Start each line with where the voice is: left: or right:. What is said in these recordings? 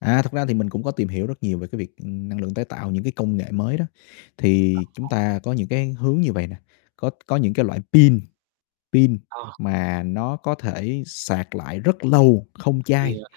left: À, thực ra thì mình cũng có tìm hiểu rất nhiều về cái việc, ừm, năng lượng tái tạo, những cái, công nghệ mới đó. Thì chúng
right: [unintelligible]
left: ta có những, cái, hướng như vậy nè, có có những, cái, loại pin, pin
right: Ờ.
left: mà nó có thể sạc lại rất lâu không
right: Thì,
left: chai,
right: ờ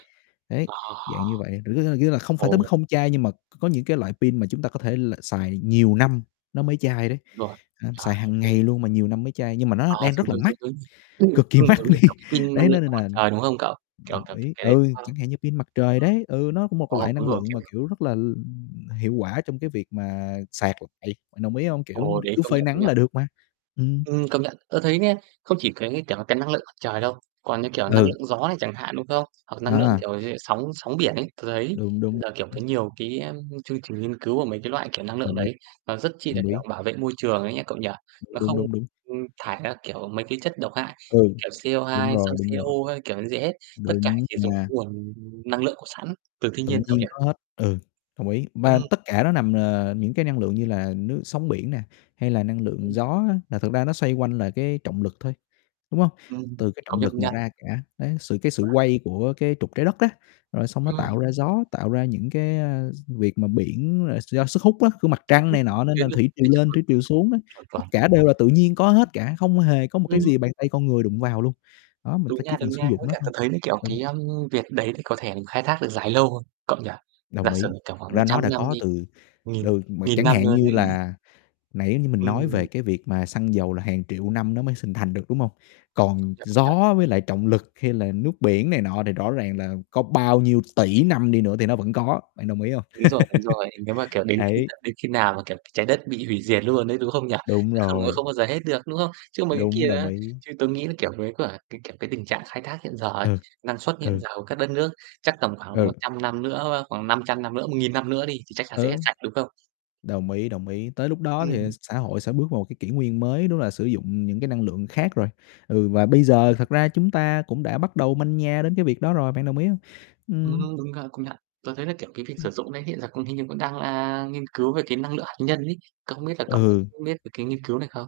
left: ấy,
right: Ờ!
left: dạng như vậy. Rứa, a, nghĩa là không phải tới
right: Ồ!
left: mức không chai nhưng mà c có những cái loại pin mà chúng ta có thể l xài nhiều năm nó mới chai đấy,
right: Rồi,
left: ơ,
right: chuẩn.
left: xài hàng ngày
right: [unintelligible]
left: luôn mà nhiều năm mới chai, nhưng mà nó
right: À,
left: đang
right: giống
left: rất là
right: giống
left: mắc,
right: giống, [unintelligible]
left: cực kỳ
right: ừm,
left: mắc
right: giống như
left: đi.
right: kiểu, cái, pin năng
left: Đấy nó
right: lượng
left: nên
right: [unintelligible] mặt
left: là
right: trời, đúng hông cậu? Kiểu
left: đồng
right: kiểu,
left: ý,
right: cái đấy đúng
left: ừ,
right: hông?
left: chẳng
right: [unintelligible]
left: hạn như pin mặt trời đấy, ừ, nó cũng một
right: Ờ,
left: loại
right: đúng
left: năng
right: rồi,
left: lượng
right: kiểu,
left: mà,
right: hiểu.
left: kiểu, rất là, l ừm, hiệu quả trong cái việc mà sạc lại, bạn đồng ý hông? Kiểu,
right: Ồ, đấy,
left: cứ
right: công
left: phơi
right: nhận, công
left: nắng
right: nhận.
left: là được mà. Ừm.
right: Ừm, công nhận, tớ thấy nghe, không chỉ cái, kiểu là, cái, năng lượng trời đâu, còn như, kiểu, năng
left: Ừ.
right: lượng gió này chẳng hạn, đúng không? Hoặc năng lượng,
left: À.
right: kiểu như, sóng sóng biển ấy, tớ thấy
left: Đúng, đúng,
right: là, kiểu, cái
left: đúng.
right: nhiều, cái, a, môi chương trình nghiên cứu của mấy cái loại, kiểu, năng lượng
left: Đồng ý.
right: đấy, nó rất chi là,
left: Đồng ý.
right: kiểu, bảo vệ môi trường ấy nha cậu nhỉ?
left: Đúng,
right: Nó
left: đúng,
right: không,
left: đúng, đúng.
right: ừm, thải ra, kiểu, mấy cái chất độc hại như,
left: Ừ.
right: kiểu,
left: Đúng
right: CO2, sang
left: rồi, đúng
right: CO
left: rồi.
right: hay, kiểu, như thế. Tất cả
left: Đúng
right: chỉ dùng cái
left: nha.
right: nguồn năng lượng có sẵn từ thiên
left: Tự
right: nhiên cậu nhỉ?
left: nhiên có hết, ừ, đồng ý. Và
right: Ừm.
left: tất cả nó nằm, ờ, những cái năng lượng như là nước sóng biển nè, hay là năng lượng
right: Ừm.
left: gió á, là thực ra nó xoay quanh là cái trọng lực thôi, đúng hông?
right: Ừm,
left: Từ cái
right: công
left: trọng
right: nhận, công
left: lực mà
right: nhận.
left: ra cả, đấy, sự cái sự
right: Phải.
left: quay của cái trục Trái Đất á, rồi xong nó
right: Ừm.
left: tạo ra gió, tạo ra những cái, ơ, việc mà biển là do sức hút á của Mặt
right: Sức
left: Trăng
right: hút
left: này nọ nên
right: khiến
left: là
right: cho
left: thủy triều
right: cái trọng
left: lên
right: lực,
left: thủy triều
right: đúng,
left: xuống đó,
right: chuẩn
left: tất
right: chuẩn.
left: cả đều là tự nhiên có hết cả, không hề
right: [unintelligible]
left: có
right: [unintelligible]
left: một
right: Ừm
left: cái
right: hưm.
left: gì bàn tay con người đụng vào luôn. Đó, mình
right: Đúng
left: phải chỉ
right: nha,
left: cần
right: đúng
left: sử
right: nha,
left: dụng
right: với
left: nó
right: cả
left: thôi.
right: tớ thấy cái, kiểu,
left: Ừ.
right: cái, ờm, việc đấy thì có thể khai thác được dài lâu hơn, cậu nhỉ? Giả
left: Đồng
right: sử,
left: ý.
right: kiểu, khoảng
left: Thật
right: một
left: ra
right: trăm
left: nó đã
right: năm
left: có
right: đi,
left: từ
right: nghìn
left: từ mà
right: nghìn
left: chẳng
right: năm
left: hạn
right: nữa
left: như
right: đấy.
left: là nãy như mình nói về
right: Ừm.
left: cái việc mà xăng dầu là hàng triệu năm nó mới hình thành được, đúng hông?
right: Công
left: Còn
right: nhận, công nhận.
left: gió với lại trọng lực, hay là nước biển này nọ thì rõ ràng là có bao nhiêu tỷ năm đi nữa thì nó vẫn có, bạn đồng ý hông?
right: Đúng rồi, đúng rồi, nếu mà, kiểu, đến khi
left: Ấy.
right: tận đến khi nào mà, kiểu, cái Trái Đất bị hủy diệt luôn ấy, đúng không nhỉ?
left: Đúng
right: Chứ không á
left: rồi.
right: không bao giờ hết được, đúng hông? Chứ mấy cái
left: Đúng,
right: kia
left: đồng
right: á,
left: ý.
right: chứ tớ nghĩ là, kiểu, mấy quả, cái, kiểu, cái, tình trạng khai thác hiện giờ ấy,
left: Ừ,
right: năng suất hiện
left: ừ.
right: giờ của các đất nước chắc tầm khoảng một
left: Ừ.
right: trăm năm nữa, ơ, khoảng 500 năm nữa, 1.000 năm nữa đi, thì chắc chắn sẽ hết
left: Ừ.
right: sạch, đúng không?
left: Đồng ý, đồng ý, tới lúc đó thì
right: Ừm.
left: xã hội sẽ bước vào một cái kỷ nguyên mới, đúng là sử dụng những cái năng lượng khác rồi, ừ, và bây giờ
right: Ừm.
left: thật ra chúng ta cũng đã bắt đầu manh nha đến cái việc đó rồi, bạn đồng ý hông?
right: Ừm
left: Ừm.
right: hưm, đúng gà, công nhận. Tớ thấy là, kiểu, cái việc
left: Ừm.
right: sử dụng đấy, hiện giờ cũng hình như cũng đang, à, nghiên cứu về cái năng lượng hạt nhân ấy. Cậu không biết là cậu
left: Ừ.
right: cũng biết về cái nghiên cứu này không?